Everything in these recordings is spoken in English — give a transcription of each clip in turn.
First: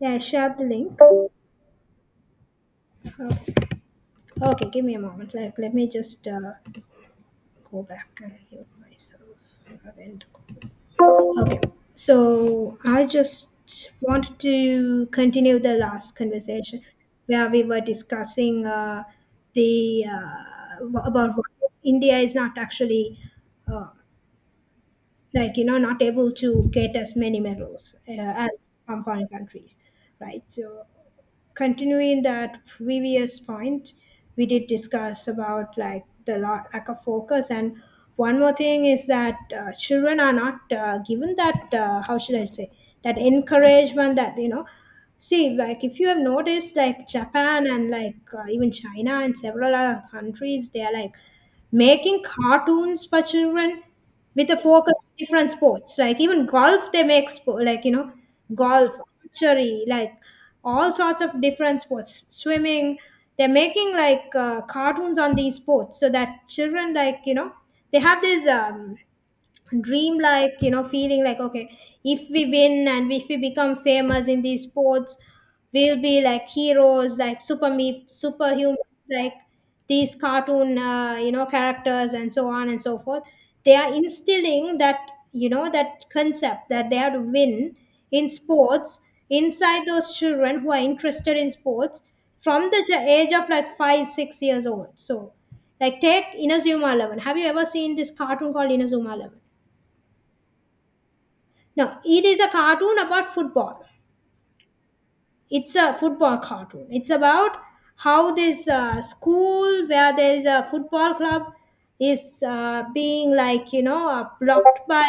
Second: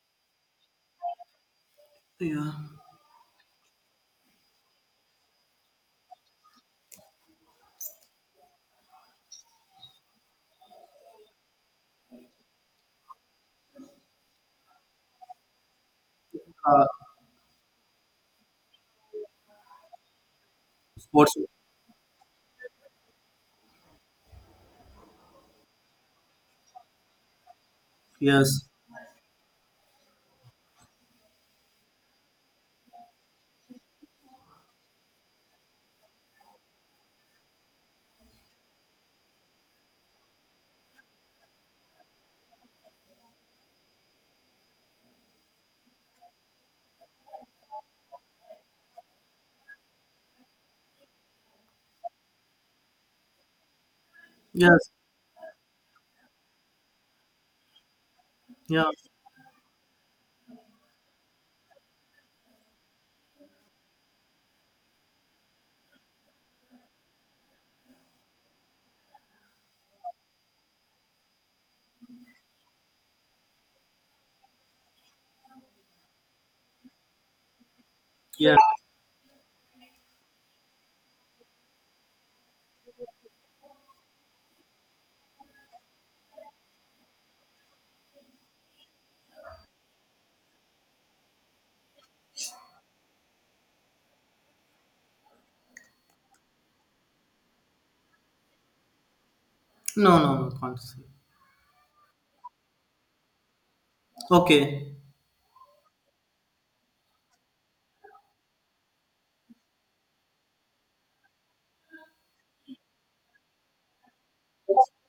Yeah, I shared the link. Yeah. Oh, okay, give me a moment. Like, let me just go back and mute myself. Haven't- Okay, so I just wanted to continue the last conversation Uh, where we were discussing the about Sports. what India is not actually, uh, like not able to get as many medals Yes. as from foreign countries, right? So continuing that previous point, we did discuss about like the lack of focus, and one more thing is that children are not given that, how should I say, that encouragement that see, like, if you have noticed, like Japan and like even China and several other countries, they are like making cartoons for children with a Yes. focus on different sports, like even golf, they make sport like Yeah. golf, archery, like all sorts of different sports, swimming. They're making like cartoons on these sports so that children, like they have this dream, like feeling like, okay, if we win and if we become famous in these sports, we'll be like heroes, like Yeah. superhumans, like these cartoon characters and so on and so forth. They are instilling that, that concept that they have to win in sports, inside those children who are interested in sports, from the age of like 5 6 years old. So like, take Inazuma 11. Have you ever seen this cartoon called Inazuma 11? No. No. No. Can't see. No, it is a cartoon about football. Okay. It's a football cartoon. It's about how this school where there is a football club is being, like blocked by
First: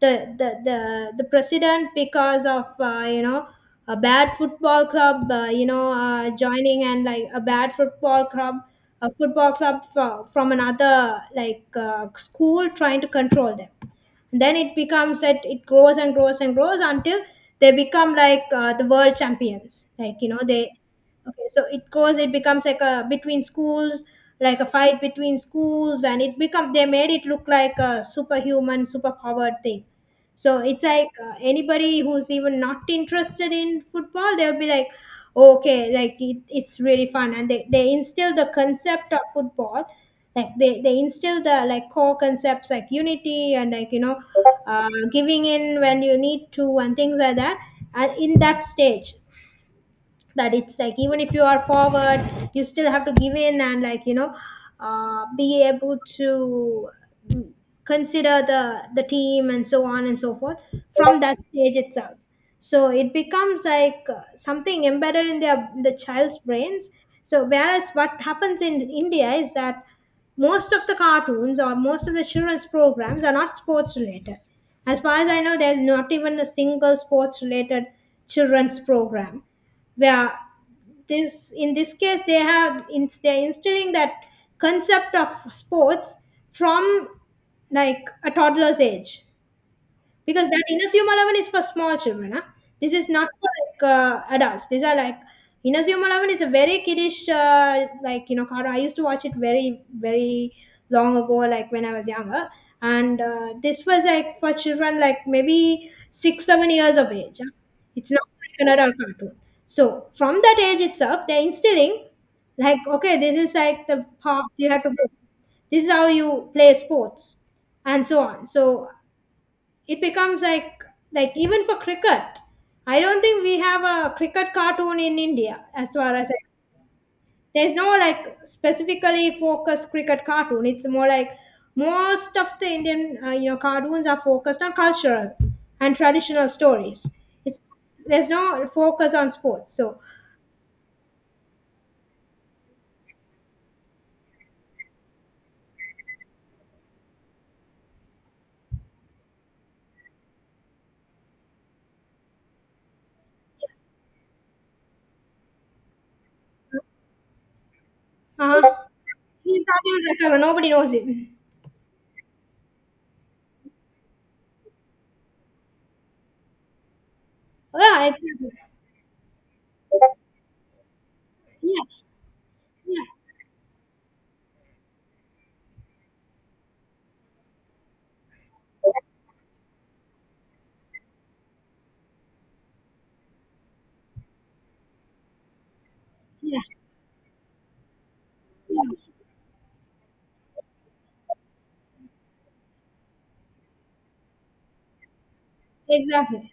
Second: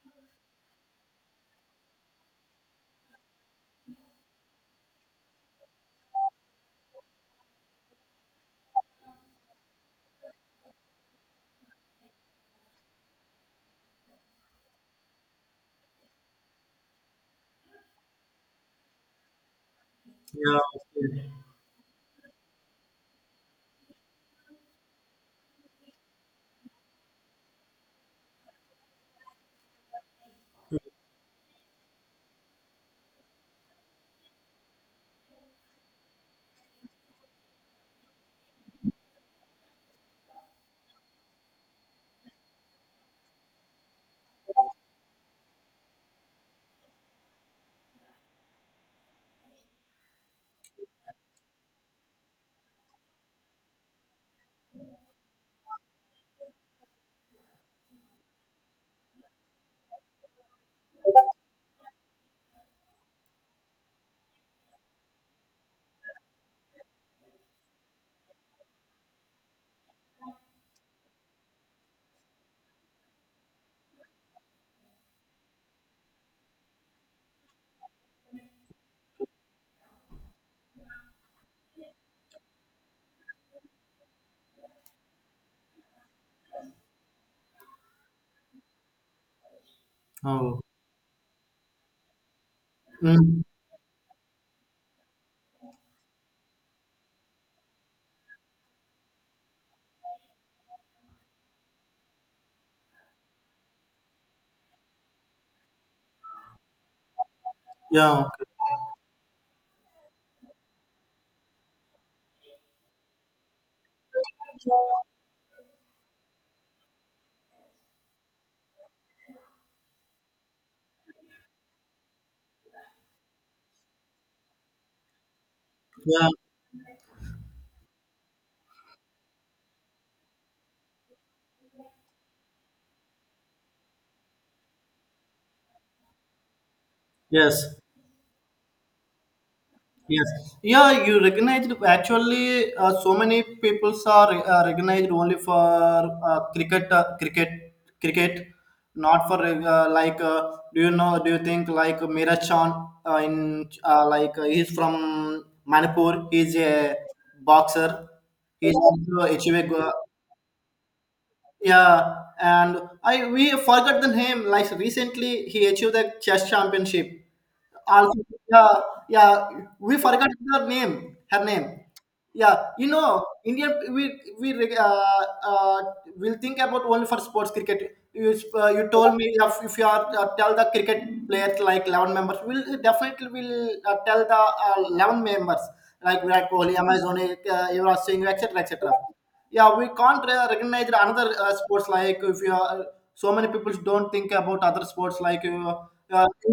the the president because of a bad football club joining, and like a bad football club, a football club from another like school trying to control them. Then it becomes that it grows and grows and grows until they become like the world champions, like Yeah. they Okay. okay so it grows, it becomes like a between schools, like a fight between schools, and it become they made it look like a superhuman superpowered thing. So it's like anybody who's even not interested in football, they'll be like, okay, like it's really fun, and they instill the concept of football, like they instill the like core concepts like unity and like giving in when you need to and things like that. And in that stage, that it's like even if you are forward, you still have to give in and like be able to consider the team and so on and so forth, from that stage itself. So it becomes like something embedded in their the child's brains. So whereas what happens in India is that most of the cartoons or most of the children's programs are not sports related. As far as I know, there's not even a single sports related children's program, where this in this case they have in, they're instilling that concept of sports from like a toddler's age. Because Oh. that Inasuma is for small children. Huh? This is not Mm. for like adults. These are like Inazuma 11 is a very kiddish like cartoon. I used to watch it very very long ago, like when I was younger, and this was like for children, like maybe 6 7 years of age. Huh? It's Yeah. not Okay. like an adult cartoon. So from that age itself, they're instilling, like, okay, this is like the path you have to go. This is how you play sports and so on. So it becomes like even for cricket, I don't think we have a cricket cartoon in India, as far Yeah. as I, there's no like specifically focused cricket cartoon. It's more like most of the Indian cartoons are focused on cultural and traditional stories. It's Yes. there's no focus on sports. So Yes. Yeah, you recognized actually so many people are recognized only for cricket, cricket, cricket, not for like. Do you know? Do you think like Miraj Chan in like he's from Manipur? He's a boxer. uh He's also achieved. he's a not go- even recover, nobody knows him. yeah, and I we forgot the name. Like recently, he achieved the chess championship. Yeah, Also, exactly. yeah, yeah, we forgot her name. Her Yeah. name. Yeah, you know, Indian we uh, will think about only for sports cricket. You told me if you are tell the cricket players like 11 members, we'll definitely will tell the 11 members like Virat Yeah, Kohli, Amazon, Yuvraj Singh, etc., etc. Yeah, we can't recognize another sports. Like if you are, so many people don't think about other sports like uh, exactly.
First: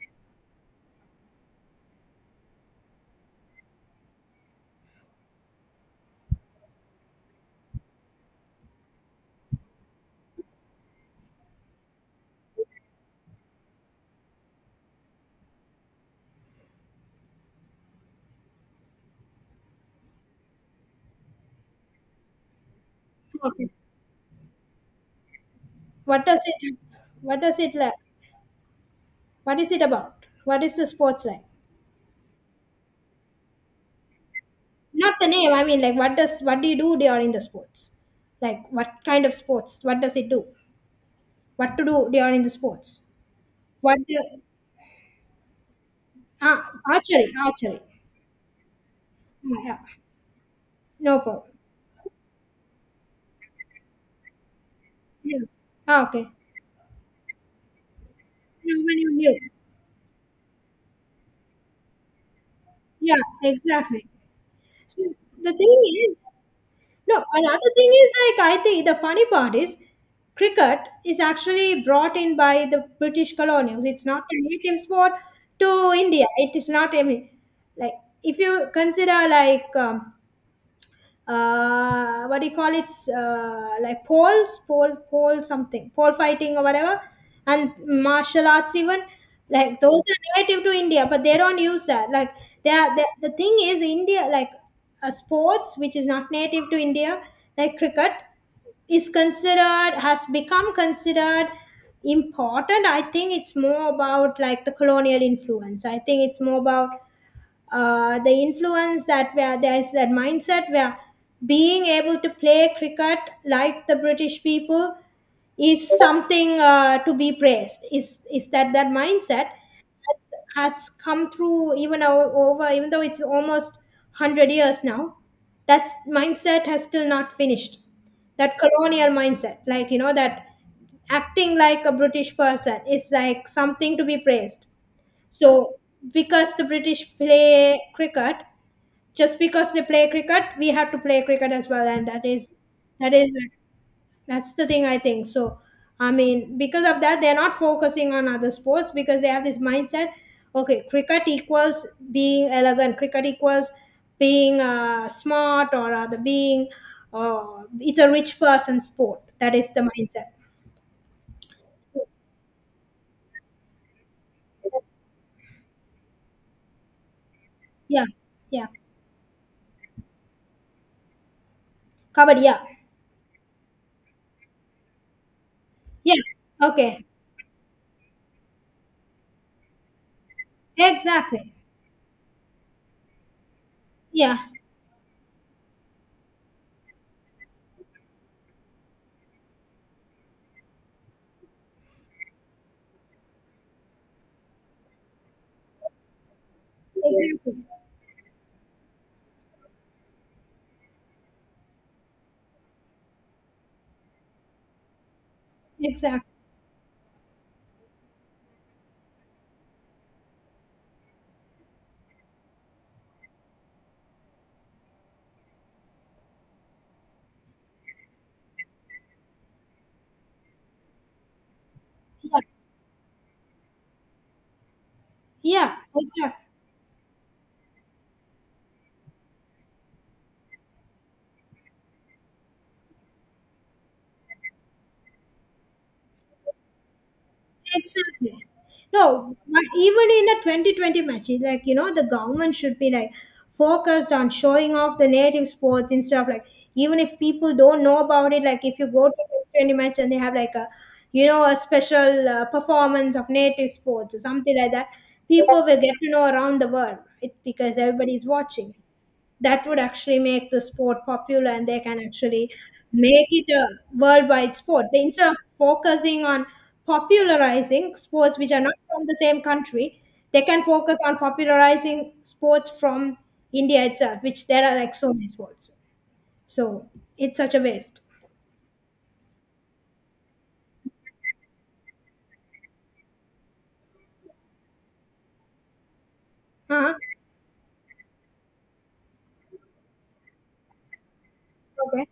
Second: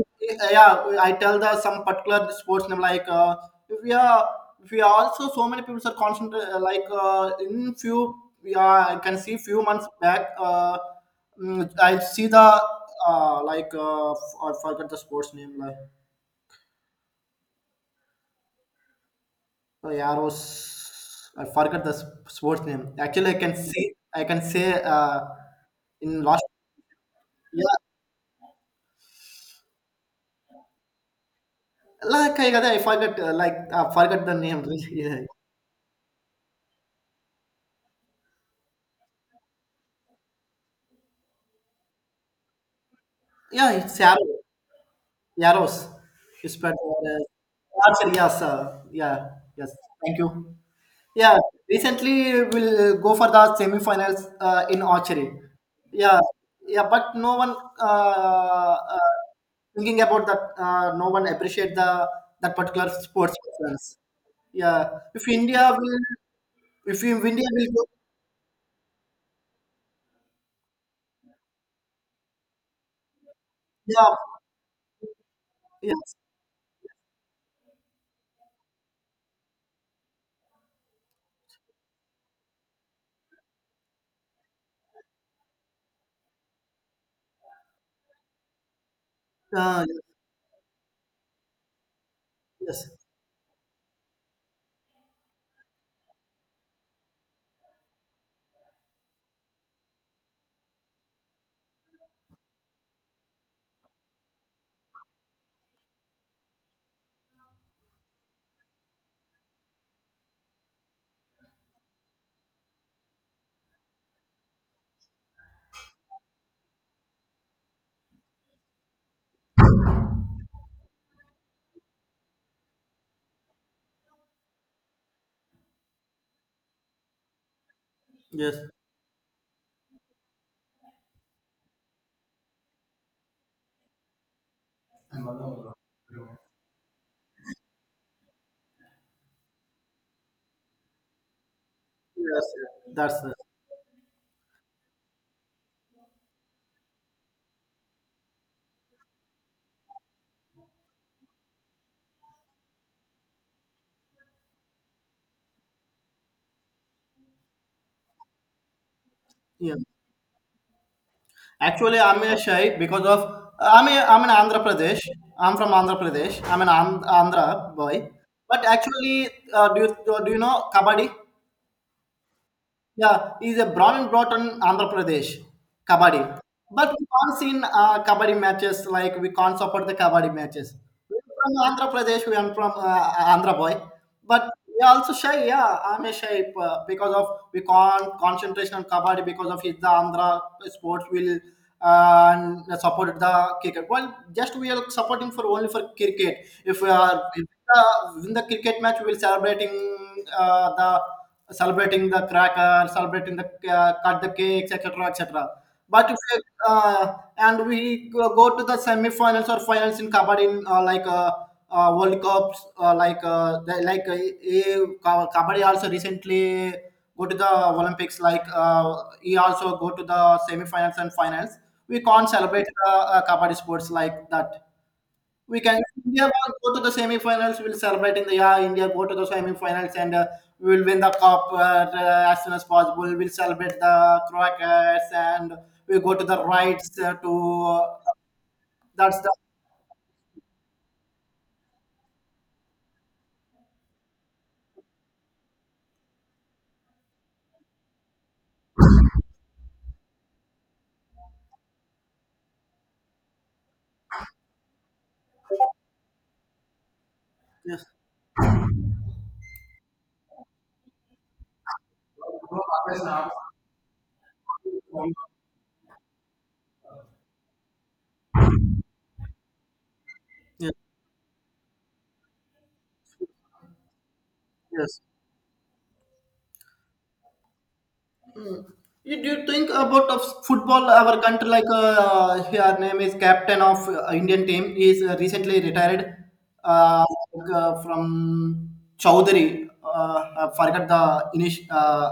yeah. I tell the some particular sports name like we are, we are also so many people are concentrated like in few. Yeah, I can see few months back mm, I see the like I forgot the sports name like, oh, Yaros. I forgot the sports name. Actually, I can Okay. see. I can say. In what does last. it what does Yeah, it like, what is it about? What is the sports like? like I forgot. Like I forgot the name. Not Yeah, the name. I mean, like, what do you do during the sports? Like, what kind of sports? What does it do? What to do during the sports? yeah, it's What Yaros. do, Yaros. It's ah, better. archery? Archery. Archer, yes. Yeah. Ah, Yes. yeah. Thank you. No Yeah, problem. recently we'll go for the semi-finals in archery. Yeah. Ah, Yeah, okay. yeah, but no one Yeah, when you knew. thinking about that. No one appreciate the that particular Yeah, sports persons. exactly. Yeah, So if the India thing will, is, no, if India another will go, thing is like, I think the funny part is cricket is actually brought in by the British colonials. It's yeah, not a native sport to yes, India. It is not, I mean, like if you consider like what do you call it? Like poles, pole, pole something, pole fighting or whatever, and martial arts even. Like uh, those are native to India, but they don't use that. Like they yes, are, the thing is India, like sports which is not native to India, like cricket, is considered, has become considered important. I think it's more about like the colonial influence. I think it's more about the influence that where there's that mindset where being able to play cricket like the British people is something to be praised. Is that that mindset has come through even over, even though it's almost 100 years now. That mindset has still not finished. yes, That colonial mindset, like that acting like a British person is like something to be praised. So because the British play cricket, just because they play cricket, we have to play cricket as well, and yes, yes, that that's is it. that's the thing I think. So I mean, because of that, they're not focusing on other sports because they have this mindset, okay, cricket equals being elegant, cricket equals being smart or other. Being it's a rich person sport. That is Yeah. the mindset. Actually, I'm a shy because of I'm an Andhra Pradesh. I'm from Andhra Pradesh. I'm an Andhra Yeah. boy. But Yeah. actually, do you know kabaddi? Kabaddi, yeah. Yeah, he's a born and brought on Andhra Pradesh, Yeah. kabaddi. But Okay. we can't see in kabaddi matches, like we can't support the kabaddi matches. We're Exactly. from Andhra Pradesh, we are from Andhra boy. Yeah. But we also shy, yeah, I'm a shy because of we can't concentration on kabaddi because of his the Andhra sports will and support the cricket. Well, just we are supporting for only for cricket. If we are if, Exactly. In the cricket match, we will celebrating the celebrating the cracker, celebrating the cut the cakes, etc., etc. But if Exactly. you, and we go to the semi-finals or finals in kabaddi, in, like World Cups, like the, like kabaddi also recently go to the Olympics. Like he also go to the semi-finals and finals. We can't Yeah. celebrate kabaddi sports like that. We Yeah, can, if India exactly. will go to the semi-finals. We'll celebrate in the yeah, India go to the semi-finals and we will win the cup as soon as possible. We'll celebrate the Crockets and we go to the rights to Uh, Exactly. that's the No, but even in a 2020 match, it's like, the government should be like focused on showing off the native sports and stuff. Like, even if people don't know about it, like if you go to a 2020 match and they have like a, a special performance of native sports or something like that, people will get to know around the world it, because yes. everybody's watching. That would actually make the sport popular, and they can actually make it a worldwide sport. They, instead of focusing on popularizing sports which are not from the same country, they can Yes, focus on popularizing sports from India itself, which there are like yes. so many sports. So it's such a waste. You, do you think about of football? Our country, like her name is captain of Indian team, he is recently retired Huh? uh, like, from Chowdhury. I forgot the initial Okay.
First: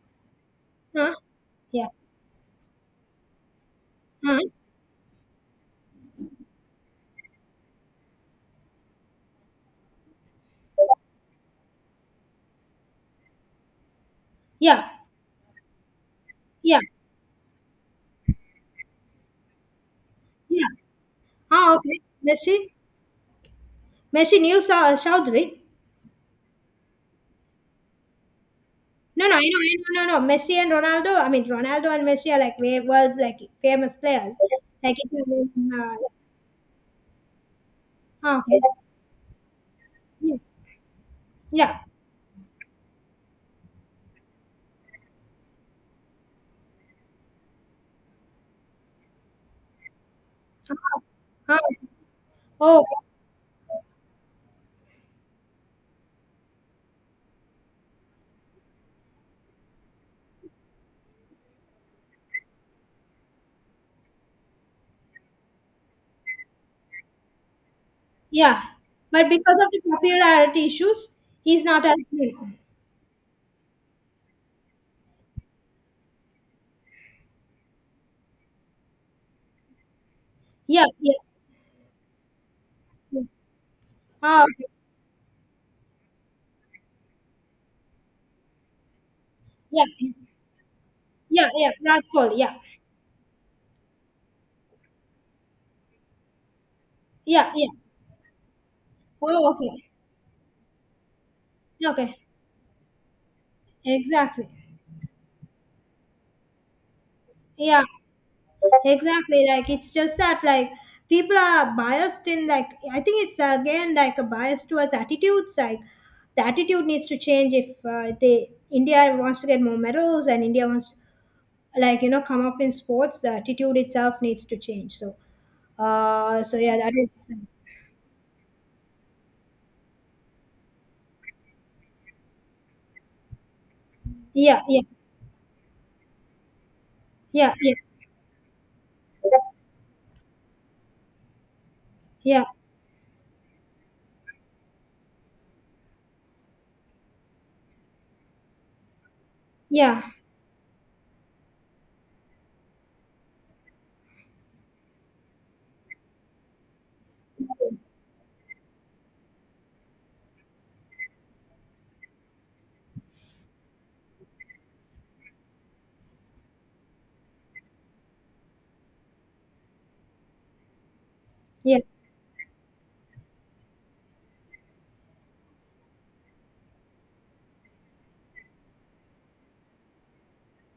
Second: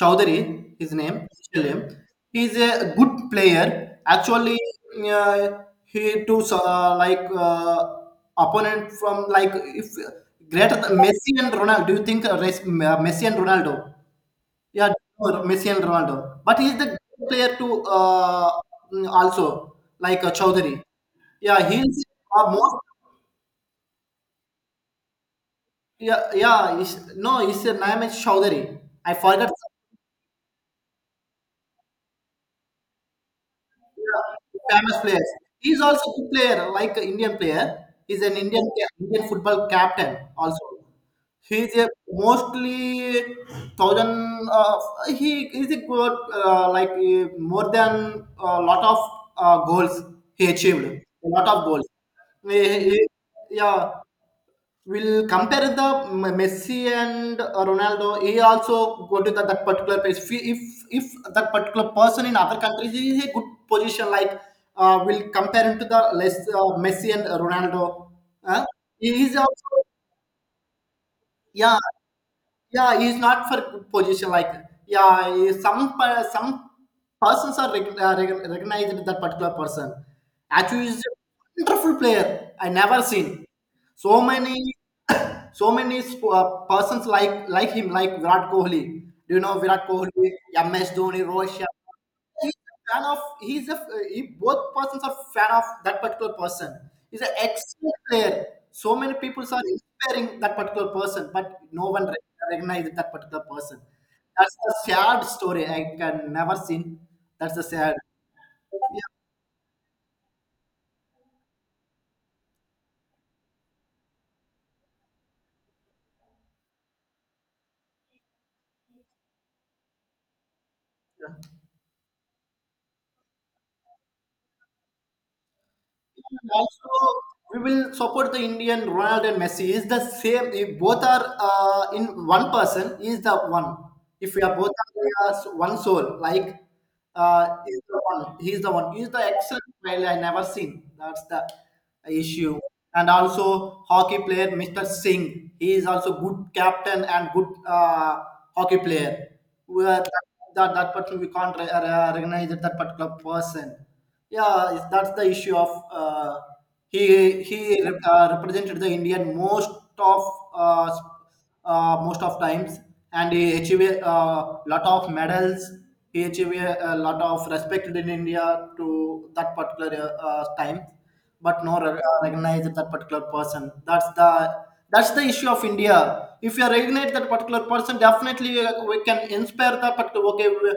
Chowdhury, his Huh? name, initial name. Yeah. He is a good player. Huh? Actually, uh, he too like opponent from like if greater than Messi and Ronaldo. Do you think Messi and Ronaldo? Yeah. Yeah, sure, Messi and Ronaldo. But Yeah. he's the great player to also like Yeah. Chowdhury. Yeah, Ah, okay. he's Meshi. most. Meshi New Chowdhury. Yeah, yeah. He's, no, his name is Chowdhury. I No, no, forgot some I know, no, no. Messi and Ronaldo. I mean, Ronaldo and Messi are like way world like famous players. Like famous if players. you He's also a good player, like an Indian player. He's an ah, okay, Indian Indian football captain yeah, also. He's yeah. a mostly thousand. He is a good like more than a lot of goals he Ah, achieved. A lot ah. of goals. He- Oh, he- yeah, we'll compare the Messi and Ronaldo. He also go to that, that particular place. If, if that particular person in other countries he is a good position, like we'll compare him to the less Messi and Ronaldo. yeah. Huh? He But is because of the also, popularity issues, he's yeah, not as known. yeah, he's not for good position. Like, yeah, some persons are recognized with that particular person. Yeah, Actually, he's a yeah, wonderful player. I never yeah. seen. So Ah, okay. many, so many persons like him, like Virat Kohli. Do you know Yeah, Virat Kohli, MS Dhoni, yeah, Rohit Sharma? yeah. Radford, yeah, He's a fan of. He's a. He, both persons are fan of that particular person. He's an yeah, yeah. excellent player. So many people Oh, are okay, inspiring that particular person, but no one okay, recognizes that particular person. exactly. That's a sad story. I can never seen. That's a Yeah, sad. exactly, like it's just that like people are biased in like, I think it's again like a bias towards attitudes. Like the attitude needs to change if they India wants to get more medals and India wants to, Yeah. like come up in sports. The attitude itself needs to change. So, so yeah, Also that is we will support the Indian Ronaldo and Messi. Is the same. If both are in one person, is the one. If we are yeah, both yeah, are as one soul, like yeah, yeah, is the one. He's the one. He's the excellent player I never seen. That's the issue. And also hockey player Mr. Singh. He is also good captain and good hockey player. We yeah, are, yeah, that, that person we can't recognize that particular person. Yeah, that's the issue of uh, he he represented the Indian most of uh, s- most of times and he achieved a lot of medals. He achieved a lot of respect in India to that particular time, but no yeah, yeah, recognize that particular person. That's the, that's the issue of India. If you recognize that particular person, definitely we can inspire that particular, okay, we,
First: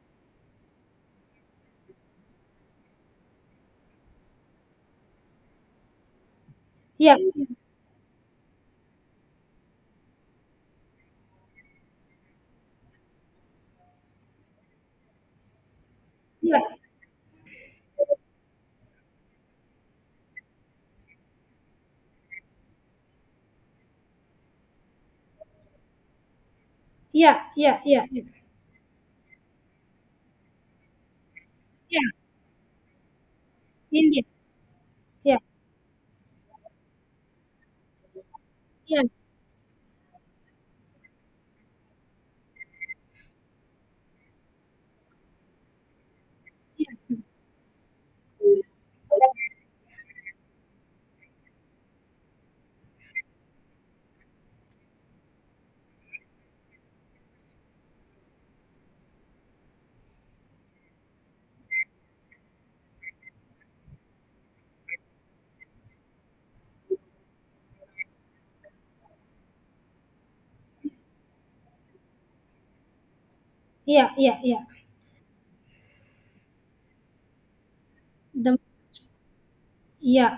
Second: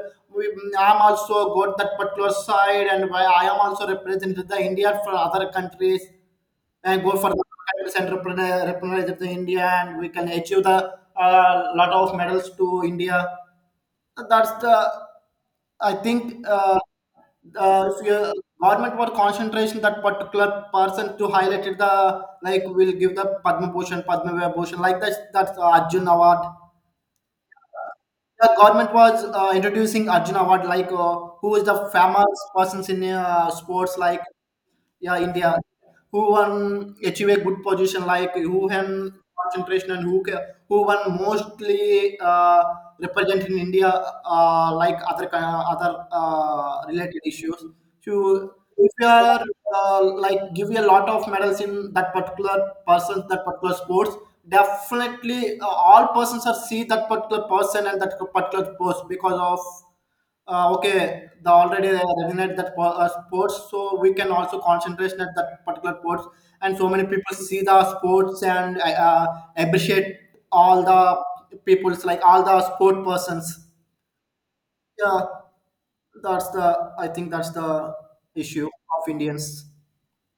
I'm also got that particular side, and why I am also represented the India for other countries, and go yeah, for the countries and represent the India, and we can achieve the lot of medals to India. That's the, I think yeah, so your government were concentration that particular person to highlighted the, like will give the Padma Bhushan, Padma Vibhushan, like that that's the Arjun Award. yeah, yeah, yeah, The government was introducing Arjun Award, like who is the yeah, famous persons in sports, India, like, yeah, yeah, India, who won achieve a good position, like who yeah, won concentration and who who won mostly represent in India like other other related issues. So if you are yeah. Like give you a lot of medals in that particular person, that particular sports, definitely all persons are see that particular person and that particular post because of okay, the already they resonate that sports, so we can also concentrate at that particular sports and so many people see the sports and appreciate all the people's like all the sport persons. Yeah, yeah, yeah. Yeah, that's the, I think that's the The, issue of Indians. yeah.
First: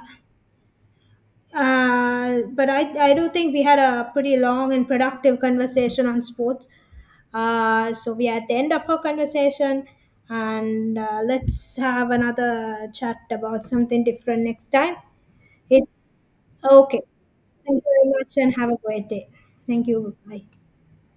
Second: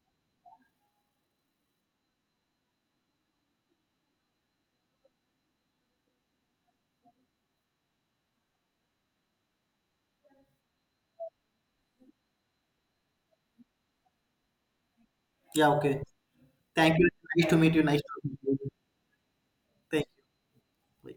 But I do think we had a pretty long and productive conversation on sports. So we are at the end of our conversation, and let's have another chat about something different next time. Yeah, It's okay, thank okay. you. Nice to meet Thank you, you nice very to much, meet and you. have a great day. Thank Thank you. Bye. you.